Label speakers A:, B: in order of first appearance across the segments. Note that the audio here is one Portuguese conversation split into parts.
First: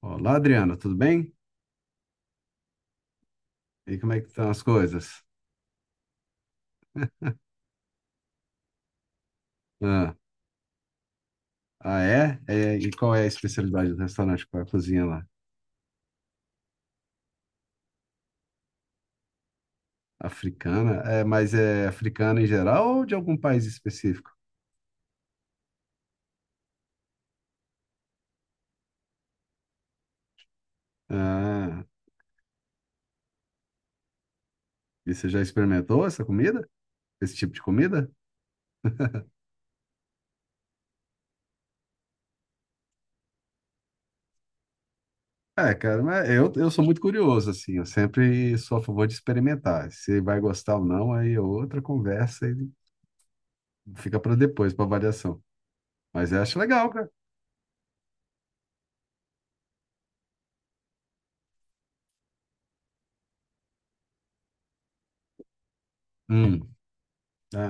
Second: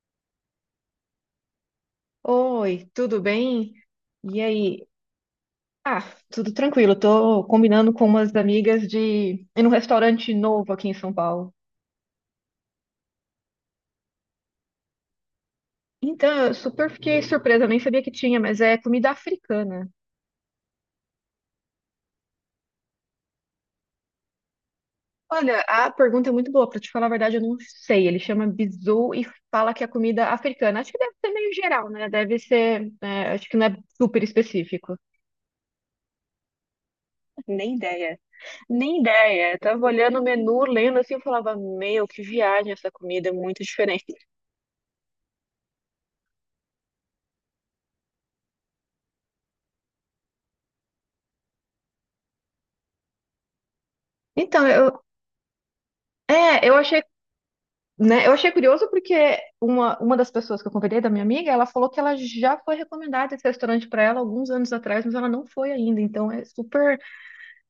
A: Olá, Adriana, tudo bem?
B: Oi, tudo bem?
A: E como é que
B: E
A: estão as
B: aí?
A: coisas?
B: Ah, tudo tranquilo. Tô combinando com umas amigas de ir num
A: Ah,
B: restaurante novo aqui em São Paulo.
A: ah, é? É, e qual é a especialidade do restaurante? Qual é a cozinha lá?
B: Então, eu super fiquei surpresa, nem sabia que tinha, mas é comida africana.
A: Africana? É, mas é africana em geral ou de algum país específico?
B: Olha, a pergunta é muito boa, pra te falar a verdade, eu não sei. Ele chama bizu e fala que é comida africana. Acho que deve ser meio
A: Ah,
B: geral, né? Deve ser, é, acho que não é super específico.
A: e você já experimentou essa comida? Esse tipo de
B: Nem
A: comida?
B: ideia, nem ideia. Eu tava olhando o menu, lendo assim, eu falava, meu, que viagem essa comida, é muito diferente.
A: É, cara, mas eu sou muito curioso, assim, eu sempre sou a favor de experimentar. Se vai gostar ou não, aí é outra conversa e fica para
B: Então,
A: depois, para
B: eu,
A: avaliação. Mas eu acho
B: é, eu
A: legal,
B: achei,
A: cara.
B: né, eu achei curioso porque uma das pessoas que eu convidei, da minha amiga, ela falou que ela já foi recomendada esse restaurante para ela alguns anos atrás, mas ela não foi ainda. Então, é
A: Hum.
B: super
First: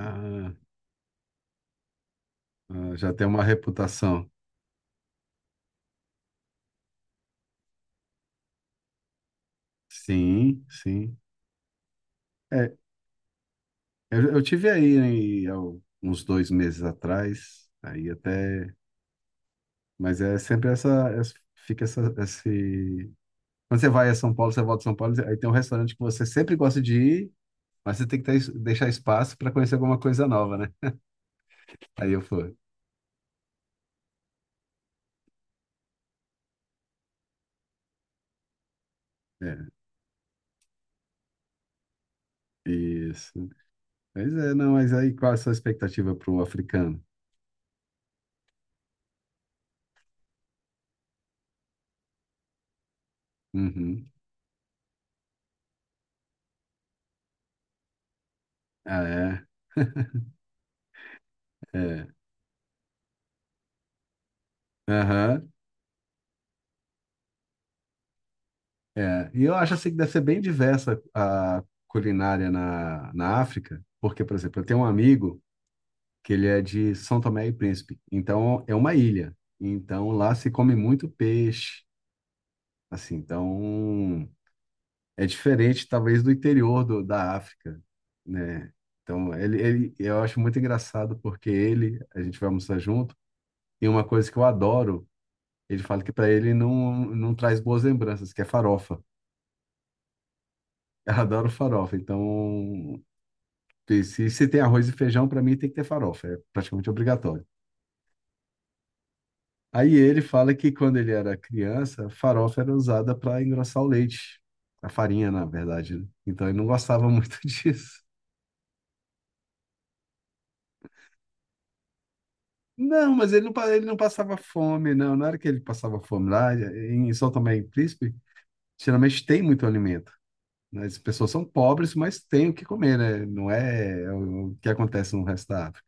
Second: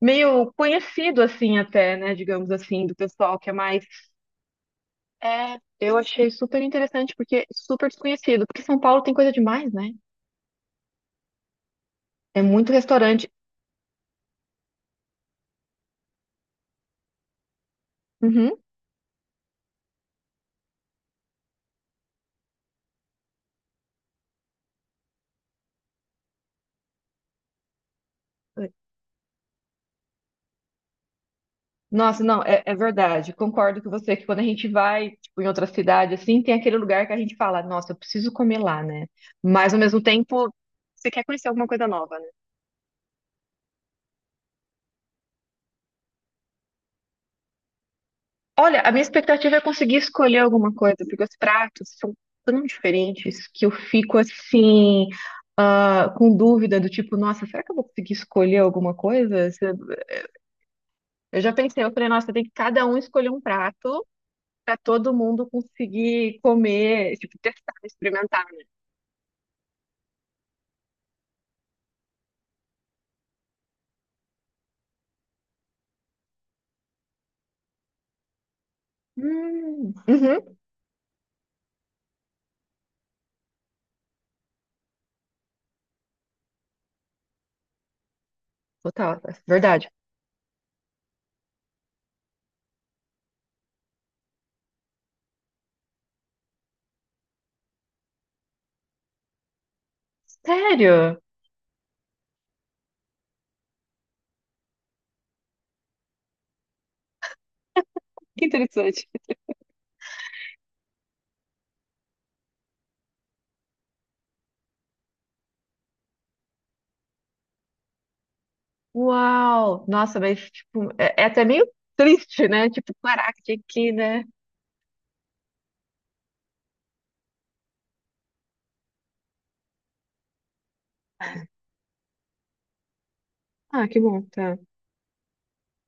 B: meio conhecido, assim, até, né, digamos assim, do
A: já tem
B: pessoal
A: uma
B: que é mais.
A: reputação.
B: É, eu achei super interessante porque super desconhecido, porque São Paulo tem coisa demais, né?
A: Sim, sim.
B: É muito
A: É,
B: restaurante.
A: eu tive aí, né, há uns dois meses atrás, aí
B: Uhum.
A: até, mas é sempre essa, fica essa, esse, quando você vai a São Paulo, você volta a São Paulo, aí tem um restaurante que você sempre gosta de ir, mas você tem que ter, deixar espaço para conhecer alguma coisa nova, né? Aí eu
B: Nossa, não,
A: fui.
B: é, é verdade. Concordo com você que quando a gente vai, tipo, em outra cidade, assim, tem aquele lugar que a gente fala, nossa, eu preciso comer lá, né? Mas
A: É,
B: ao mesmo tempo, você quer conhecer alguma coisa nova, né?
A: isso. Mas é, não, mas aí qual é a sua expectativa para o africano?
B: Olha, a minha expectativa é conseguir escolher alguma coisa, porque os pratos são tão diferentes que eu
A: Uhum.
B: fico assim, ah, com dúvida do tipo, nossa, será que eu vou conseguir escolher alguma
A: Ah, é?
B: coisa? Eu já pensei, eu
A: É.
B: falei, nossa, tem que cada um escolher um prato, para todo mundo
A: Aham.
B: conseguir comer, tipo, testar, experimentar.
A: É, e eu acho assim que deve ser bem diversa a culinária na África, porque, por exemplo, eu tenho um amigo que ele é de São Tomé e Príncipe, então é uma ilha, então lá se
B: Uhum,
A: come muito peixe, assim, então é diferente talvez do interior da África, né?
B: total,
A: Então
B: verdade.
A: eu acho muito engraçado porque ele, a gente vai almoçar junto, e uma coisa que eu adoro, ele fala que para ele não traz boas lembranças, que é farofa. Eu
B: Sério?
A: adoro farofa, então. Se tem arroz e feijão, para mim tem que ter farofa, é praticamente obrigatório.
B: Que interessante.
A: Aí ele fala que quando ele era criança, a farofa era usada para engrossar o leite, a farinha, na verdade, né? Então ele não gostava muito disso.
B: Uau! Nossa, mas, tipo, é, é até meio triste, né? Tipo,
A: Não, mas
B: caraca, tinha
A: ele
B: que ir,
A: não
B: né?
A: passava fome, não. Na hora que ele passava fome lá, em São Tomé e Príncipe, geralmente tem muito alimento, né? As pessoas são pobres, mas têm o que comer, né? Não
B: Ah, que
A: é
B: bom,
A: o
B: tá.
A: que acontece no resto da África.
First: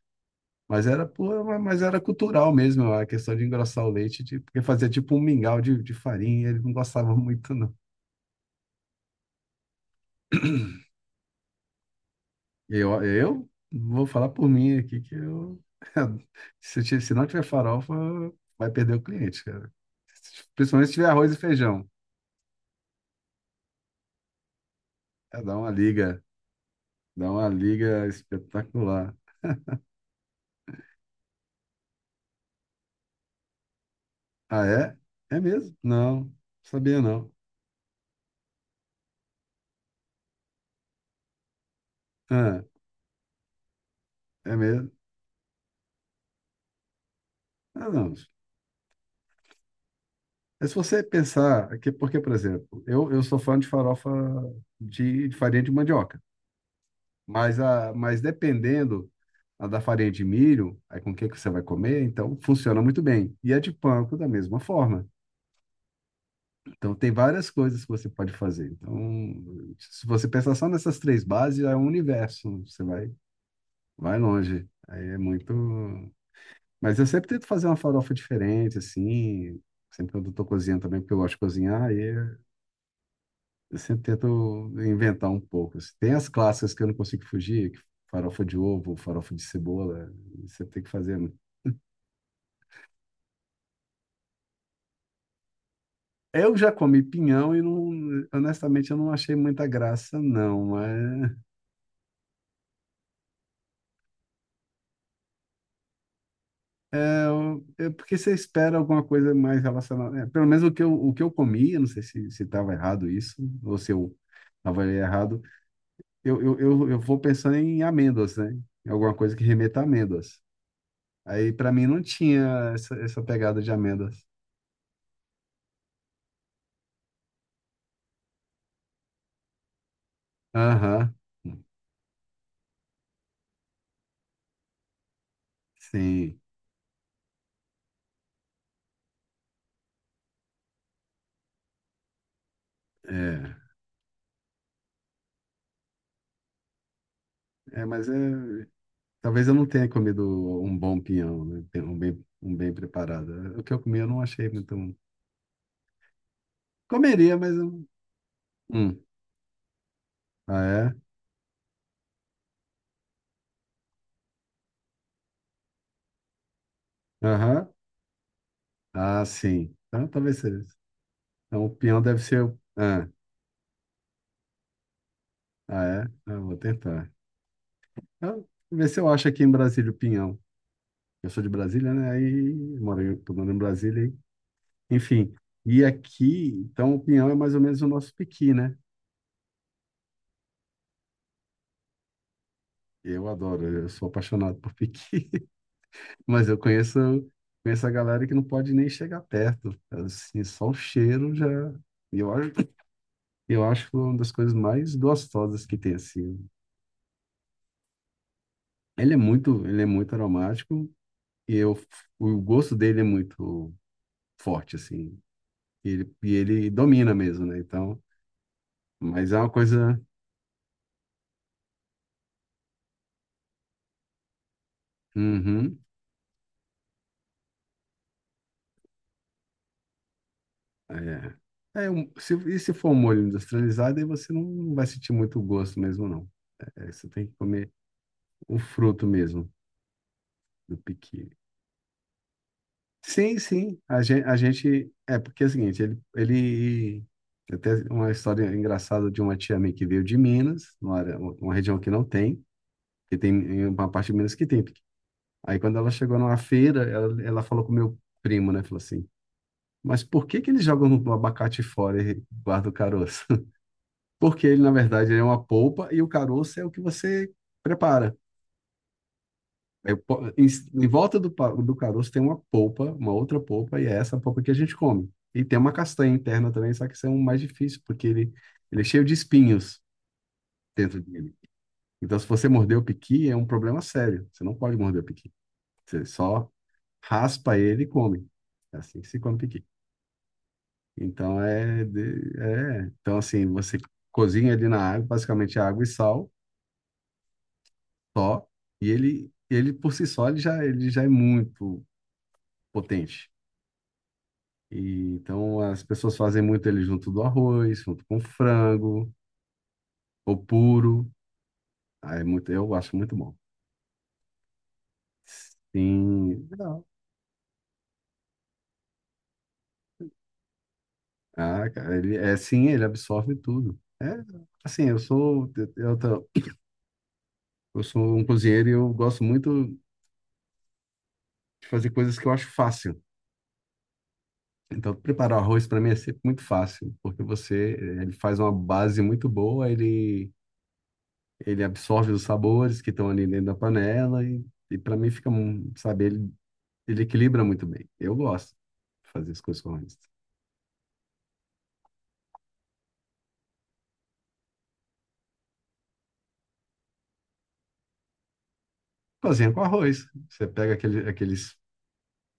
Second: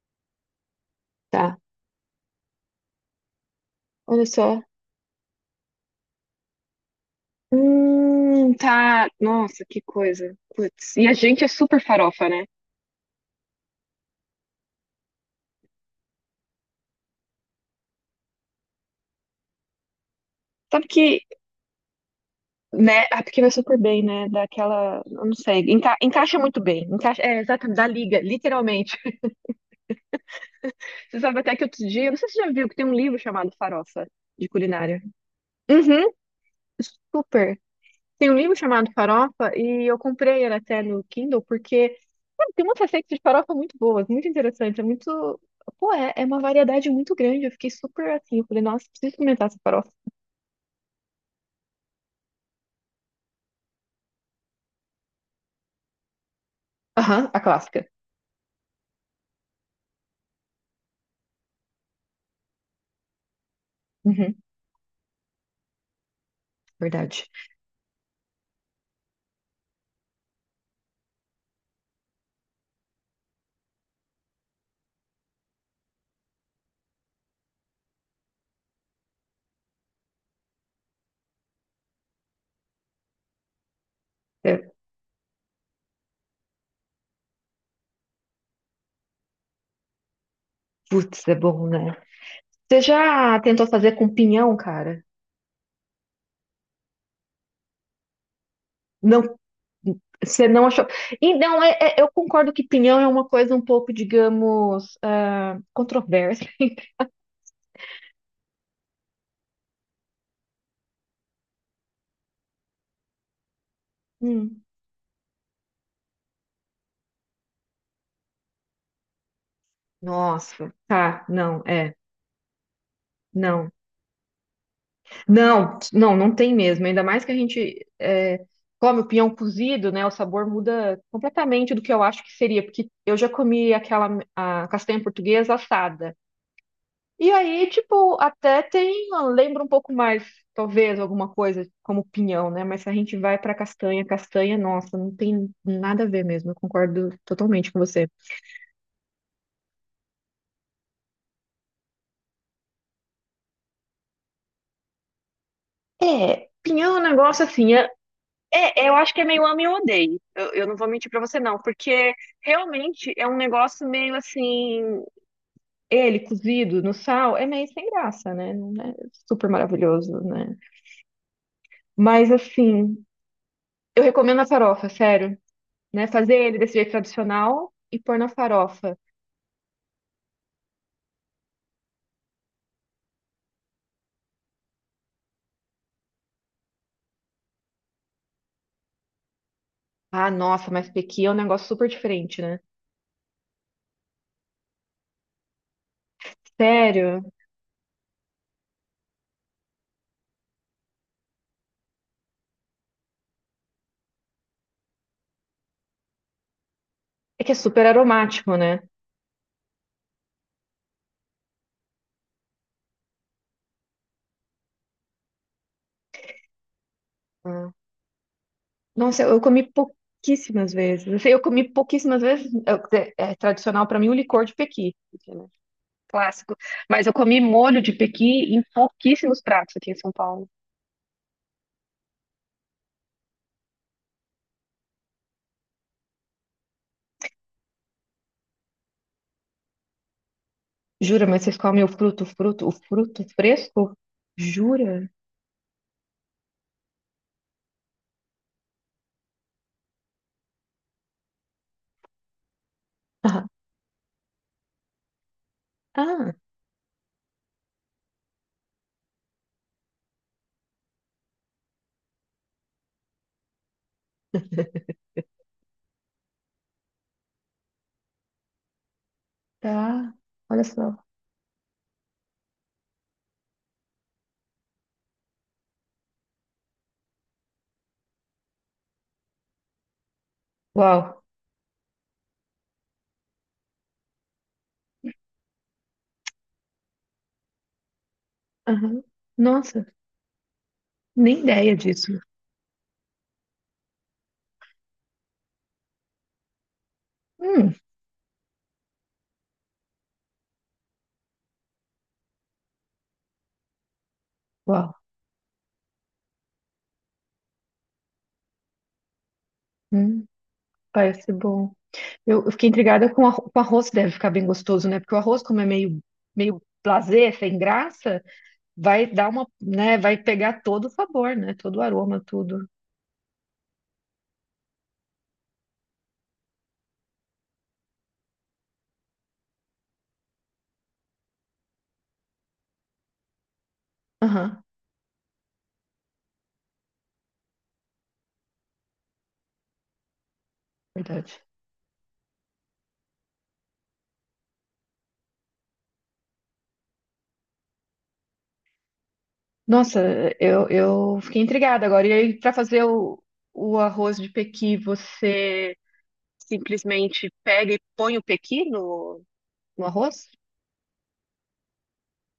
A: Mas era, por-
B: Tá.
A: mas era cultural mesmo, a questão de engrossar o leite,
B: Olha
A: porque
B: só.
A: fazia tipo um mingau de farinha, ele não gostava muito, não.
B: Tá. Nossa, que coisa. Putz. E a gente é super farofa, né?
A: Eu vou falar por mim aqui que se não tiver farofa, vai perder o cliente, cara.
B: Sabe
A: Principalmente se tiver
B: que,
A: arroz e feijão.
B: né? Ah, porque vai super bem, né? Daquela. Eu não
A: É,
B: sei. Encaixa muito bem. Encaixa,
A: dá
B: é,
A: uma
B: exatamente. Da
A: liga
B: liga, literalmente.
A: espetacular.
B: Você sabe até que outro dia, eu não sei se você já viu que tem um livro chamado Farofa, de
A: Ah, é?
B: culinária.
A: É mesmo?
B: Uhum.
A: Não, sabia não.
B: Super. Tem um livro chamado Farofa e eu comprei ele até no Kindle porque sabe,
A: Ah,
B: tem umas receitas de farofa muito boas, muito
A: é
B: interessantes, é
A: mesmo?
B: muito... Pô, é, é uma variedade muito grande. Eu fiquei
A: Ah,
B: super
A: não.
B: assim, eu falei, nossa, preciso experimentar essa farofa.
A: Mas se você pensar, é que, porque, por exemplo, eu sou fã de farofa de farinha de mandioca,
B: Aham, a
A: mas,
B: clássica.
A: mas dependendo a da farinha de milho, aí com o que que você vai comer, então funciona muito bem. E a de panko da
B: Uhum,
A: mesma forma. Então tem
B: verdade.
A: várias coisas que você pode fazer. Então, se você pensar só nessas três bases, já é um universo, você vai, vai longe. Aí é muito. Mas eu sempre tento fazer uma farofa diferente, assim. Sempre quando eu tô cozinhando também, porque eu gosto de cozinhar. Aí é Eu sempre tento
B: É,
A: inventar um pouco, assim. Tem as clássicas que eu não consigo fugir, que farofa de ovo, farofa de cebola, você tem que fazer.
B: putz, é bom, né? Você já tentou fazer com pinhão, cara?
A: Eu já comi pinhão e não, honestamente eu não achei
B: Não,
A: muita graça,
B: você
A: não.
B: não achou.
A: Mas
B: Então, eu concordo que pinhão é uma coisa um pouco, digamos, ah, controversa.
A: é porque você espera alguma coisa mais relacionada. É, pelo menos o que eu comi, eu não sei se estava errado isso, ou se eu
B: Hum.
A: avaliei errado. Eu vou pensando em amêndoas, né? Em alguma coisa que remeta a amêndoas.
B: Nossa, tá,
A: Aí
B: não,
A: para mim
B: é.
A: não tinha essa pegada de
B: Não,
A: amêndoas.
B: não, não, não tem mesmo. Ainda mais que a gente é, come o pinhão cozido, né? O sabor muda
A: Aham,
B: completamente do que eu acho que seria, porque eu já comi aquela a castanha portuguesa assada.
A: sim,
B: E aí, tipo, até tem, lembra um pouco mais, talvez, alguma coisa como pinhão, né? Mas se a gente vai
A: é,
B: pra castanha, castanha, nossa, não tem nada a ver mesmo. Eu concordo totalmente com
A: é, mas
B: você.
A: é, talvez eu não tenha comido um bom pinhão, né? Tem um bem preparado. É, o que eu comi eu não achei muito um.
B: É, pinhão é um
A: Comeria,
B: negócio
A: mas
B: assim.
A: eu...
B: É, eu,
A: Hum.
B: acho que é meio ame ou odeie. eu não vou
A: Ah, é?
B: mentir pra você, não, porque realmente é um negócio meio assim. Ele cozido no sal é meio
A: Aham.
B: sem graça, né? Não é
A: Ah,
B: super
A: sim. Então
B: maravilhoso,
A: talvez
B: né?
A: seja isso. Então o pinhão deve
B: Mas
A: ser.
B: assim,
A: Ah,
B: eu recomendo a farofa, sério,
A: ah
B: né?
A: é?
B: Fazer
A: Ah, vou
B: ele desse jeito
A: tentar.
B: tradicional e pôr na
A: Então, ver
B: farofa.
A: se eu acho aqui em Brasília o pinhão. Eu sou de Brasília, né? Aí tô morando em Brasília, aí. Enfim, e aqui, então o pinhão é mais ou menos o nosso piqui, né?
B: Ah, nossa, mas pequi é um negócio super diferente, né?
A: Eu adoro, eu sou apaixonado por piqui, mas eu conheço,
B: Sério.
A: a galera que não pode nem chegar perto. Assim, só o cheiro já. E eu acho que é uma das coisas mais gostosas que tem, assim.
B: É que é super aromático, né?
A: Ele é muito aromático e o gosto dele é muito forte, assim. E ele domina mesmo, né?
B: Ah.
A: Então,
B: Nossa,
A: mas é
B: eu
A: uma
B: comi
A: coisa.
B: pouquíssimas vezes. Assim, eu comi pouquíssimas vezes. É, é tradicional para mim o licor de pequi, porque, né,
A: Uhum,
B: clássico. Mas eu comi molho de pequi em pouquíssimos pratos aqui em São Paulo.
A: é. É, um- se, e se for um molho industrializado, aí você não vai sentir muito gosto mesmo, não. É, você tem que comer o fruto mesmo do
B: Jura,
A: piqui.
B: mas vocês comem o fruto, o fruto, o fruto
A: Sim, sim.
B: fresco?
A: A gente
B: Jura?
A: é porque é o seguinte, ele até uma história engraçada de uma tia minha que veio de Minas, uma região que não tem, que
B: Ah,
A: tem uma parte de Minas que tem piqui. Aí quando ela chegou
B: ah,
A: numa feira, ela falou com o meu primo, né? Falou assim: "Mas por que que eles jogam o abacate fora e guardam o caroço?" Porque ele, na verdade, é uma polpa e o caroço é o que você prepara. Eu
B: tá.
A: po- em,
B: Olha
A: em
B: só.
A: volta do caroço tem uma polpa, uma outra polpa, e é essa polpa que a gente come. E tem uma castanha interna também, só que isso é um mais difícil, porque ele é cheio de espinhos dentro
B: Uau.
A: dele. Então, se você morder o piqui, é um problema sério. Você não pode morder o piqui. Você só raspa ele e come. É assim
B: Aham.
A: que se come piqui.
B: Nossa, nem
A: Então,
B: ideia disso.
A: é. Então, assim, você cozinha ele na água, basicamente é água e sal,
B: Hum,
A: só. E ele por si só, ele já é muito potente.
B: uau.
A: E, então as pessoas fazem muito ele junto do arroz, junto com frango,
B: Hum,
A: ou puro.
B: parece bom.
A: Ah, é
B: Eu
A: muito,
B: fiquei
A: eu acho
B: intrigada
A: muito
B: com,
A: bom.
B: com arroz, que deve ficar bem gostoso, né? Porque o arroz, como é meio,
A: Sim.
B: meio
A: Não.
B: blasé, sem graça, vai dar uma, né? Vai pegar todo o sabor, né?
A: Ah,
B: Todo o
A: cara, ele
B: aroma,
A: é sim,
B: tudo.
A: ele absorve tudo. É, assim, eu, tô- eu sou um cozinheiro e eu gosto muito de fazer coisas que eu acho fácil.
B: Aham,
A: Então, preparar o arroz para mim é sempre muito fácil, porque ele faz uma base muito boa, ele
B: verdade.
A: ele absorve os sabores que estão ali dentro da panela e para mim fica, sabe, ele equilibra muito bem. Eu gosto de fazer as coisas com arroz.
B: Nossa, eu fiquei intrigada agora. E aí, para fazer o arroz de pequi, você simplesmente pega e põe o pequi no,
A: Cozinha com
B: no
A: arroz.
B: arroz?
A: Você pega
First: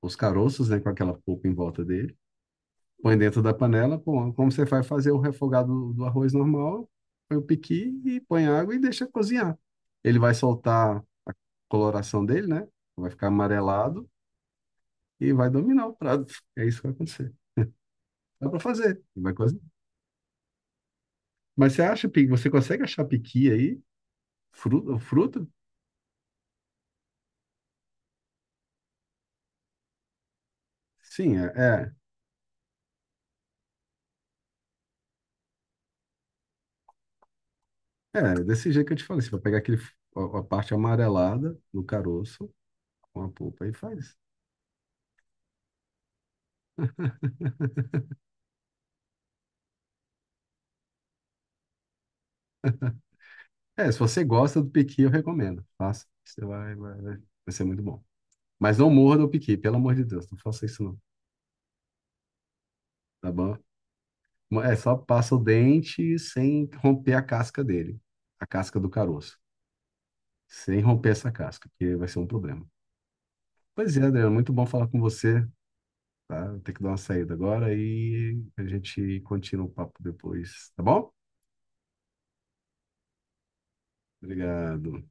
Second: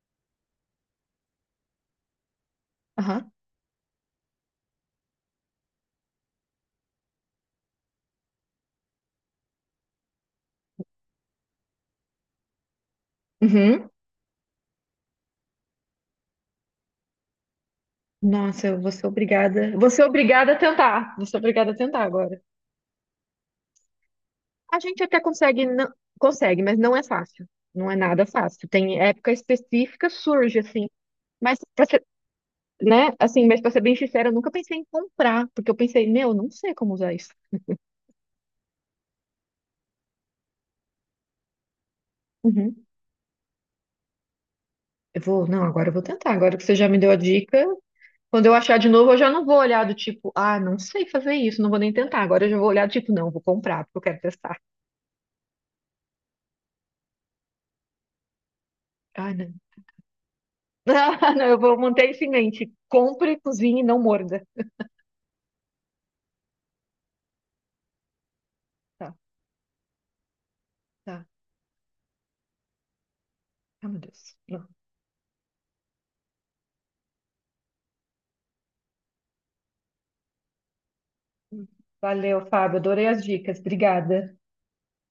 A: os caroços, né, com aquela polpa em volta dele, põe
B: Aham.
A: dentro da panela, pô, como você vai fazer o refogado do arroz normal, põe o piqui e põe água e deixa cozinhar. Ele vai soltar a coloração dele, né? Vai ficar
B: Uhum.
A: amarelado e vai dominar o prato. É isso que vai acontecer. Dá para
B: Nossa, eu vou
A: fazer,
B: ser
A: vai cozinhar.
B: obrigada. Vou ser obrigada a tentar. Vou ser obrigada
A: Mas
B: a
A: você
B: tentar
A: acha,
B: agora.
A: você consegue achar piqui aí?
B: A
A: Fruta,
B: gente até
A: fruta?
B: consegue, não, consegue, mas não é fácil. Não é nada fácil. Tem época específica, surge assim.
A: Sim,
B: Mas para ser, né? Assim, mas para ser bem sincera, eu nunca pensei em comprar, porque eu pensei, meu, eu não sei como usar isso.
A: É, desse jeito que eu te falei, você vai pegar a parte amarelada do caroço
B: Uhum.
A: com a polpa e faz.
B: Eu vou, não, agora eu vou tentar. Agora que você já me deu a dica, quando eu achar de novo, eu já não vou olhar do tipo, ah, não sei fazer isso, não vou nem tentar. Agora eu já vou olhar do tipo, não, vou comprar,
A: É,
B: porque
A: se
B: eu quero
A: você
B: testar.
A: gosta do piqui, eu recomendo. Faça. Você vai, vai, vai. Vai ser muito bom. Mas não morda o
B: Ah, não.
A: piqui, pelo amor de Deus, não faça isso não,
B: Ah, não, eu vou manter isso em mente.
A: tá
B: Compre,
A: bom?
B: cozinhe e não morda.
A: É, só passa o dente sem romper a casca dele, a casca do
B: Tá,
A: caroço. Sem romper
B: tá.
A: essa casca, porque vai ser um problema.
B: Ah,
A: Pois
B: meu
A: é, Adriano,
B: Deus.
A: muito bom falar com você, tá? Vou ter que dar uma saída agora e a gente continua o papo depois, tá bom?
B: Valeu, Fábio. Adorei as dicas. Obrigada.
A: Obrigado.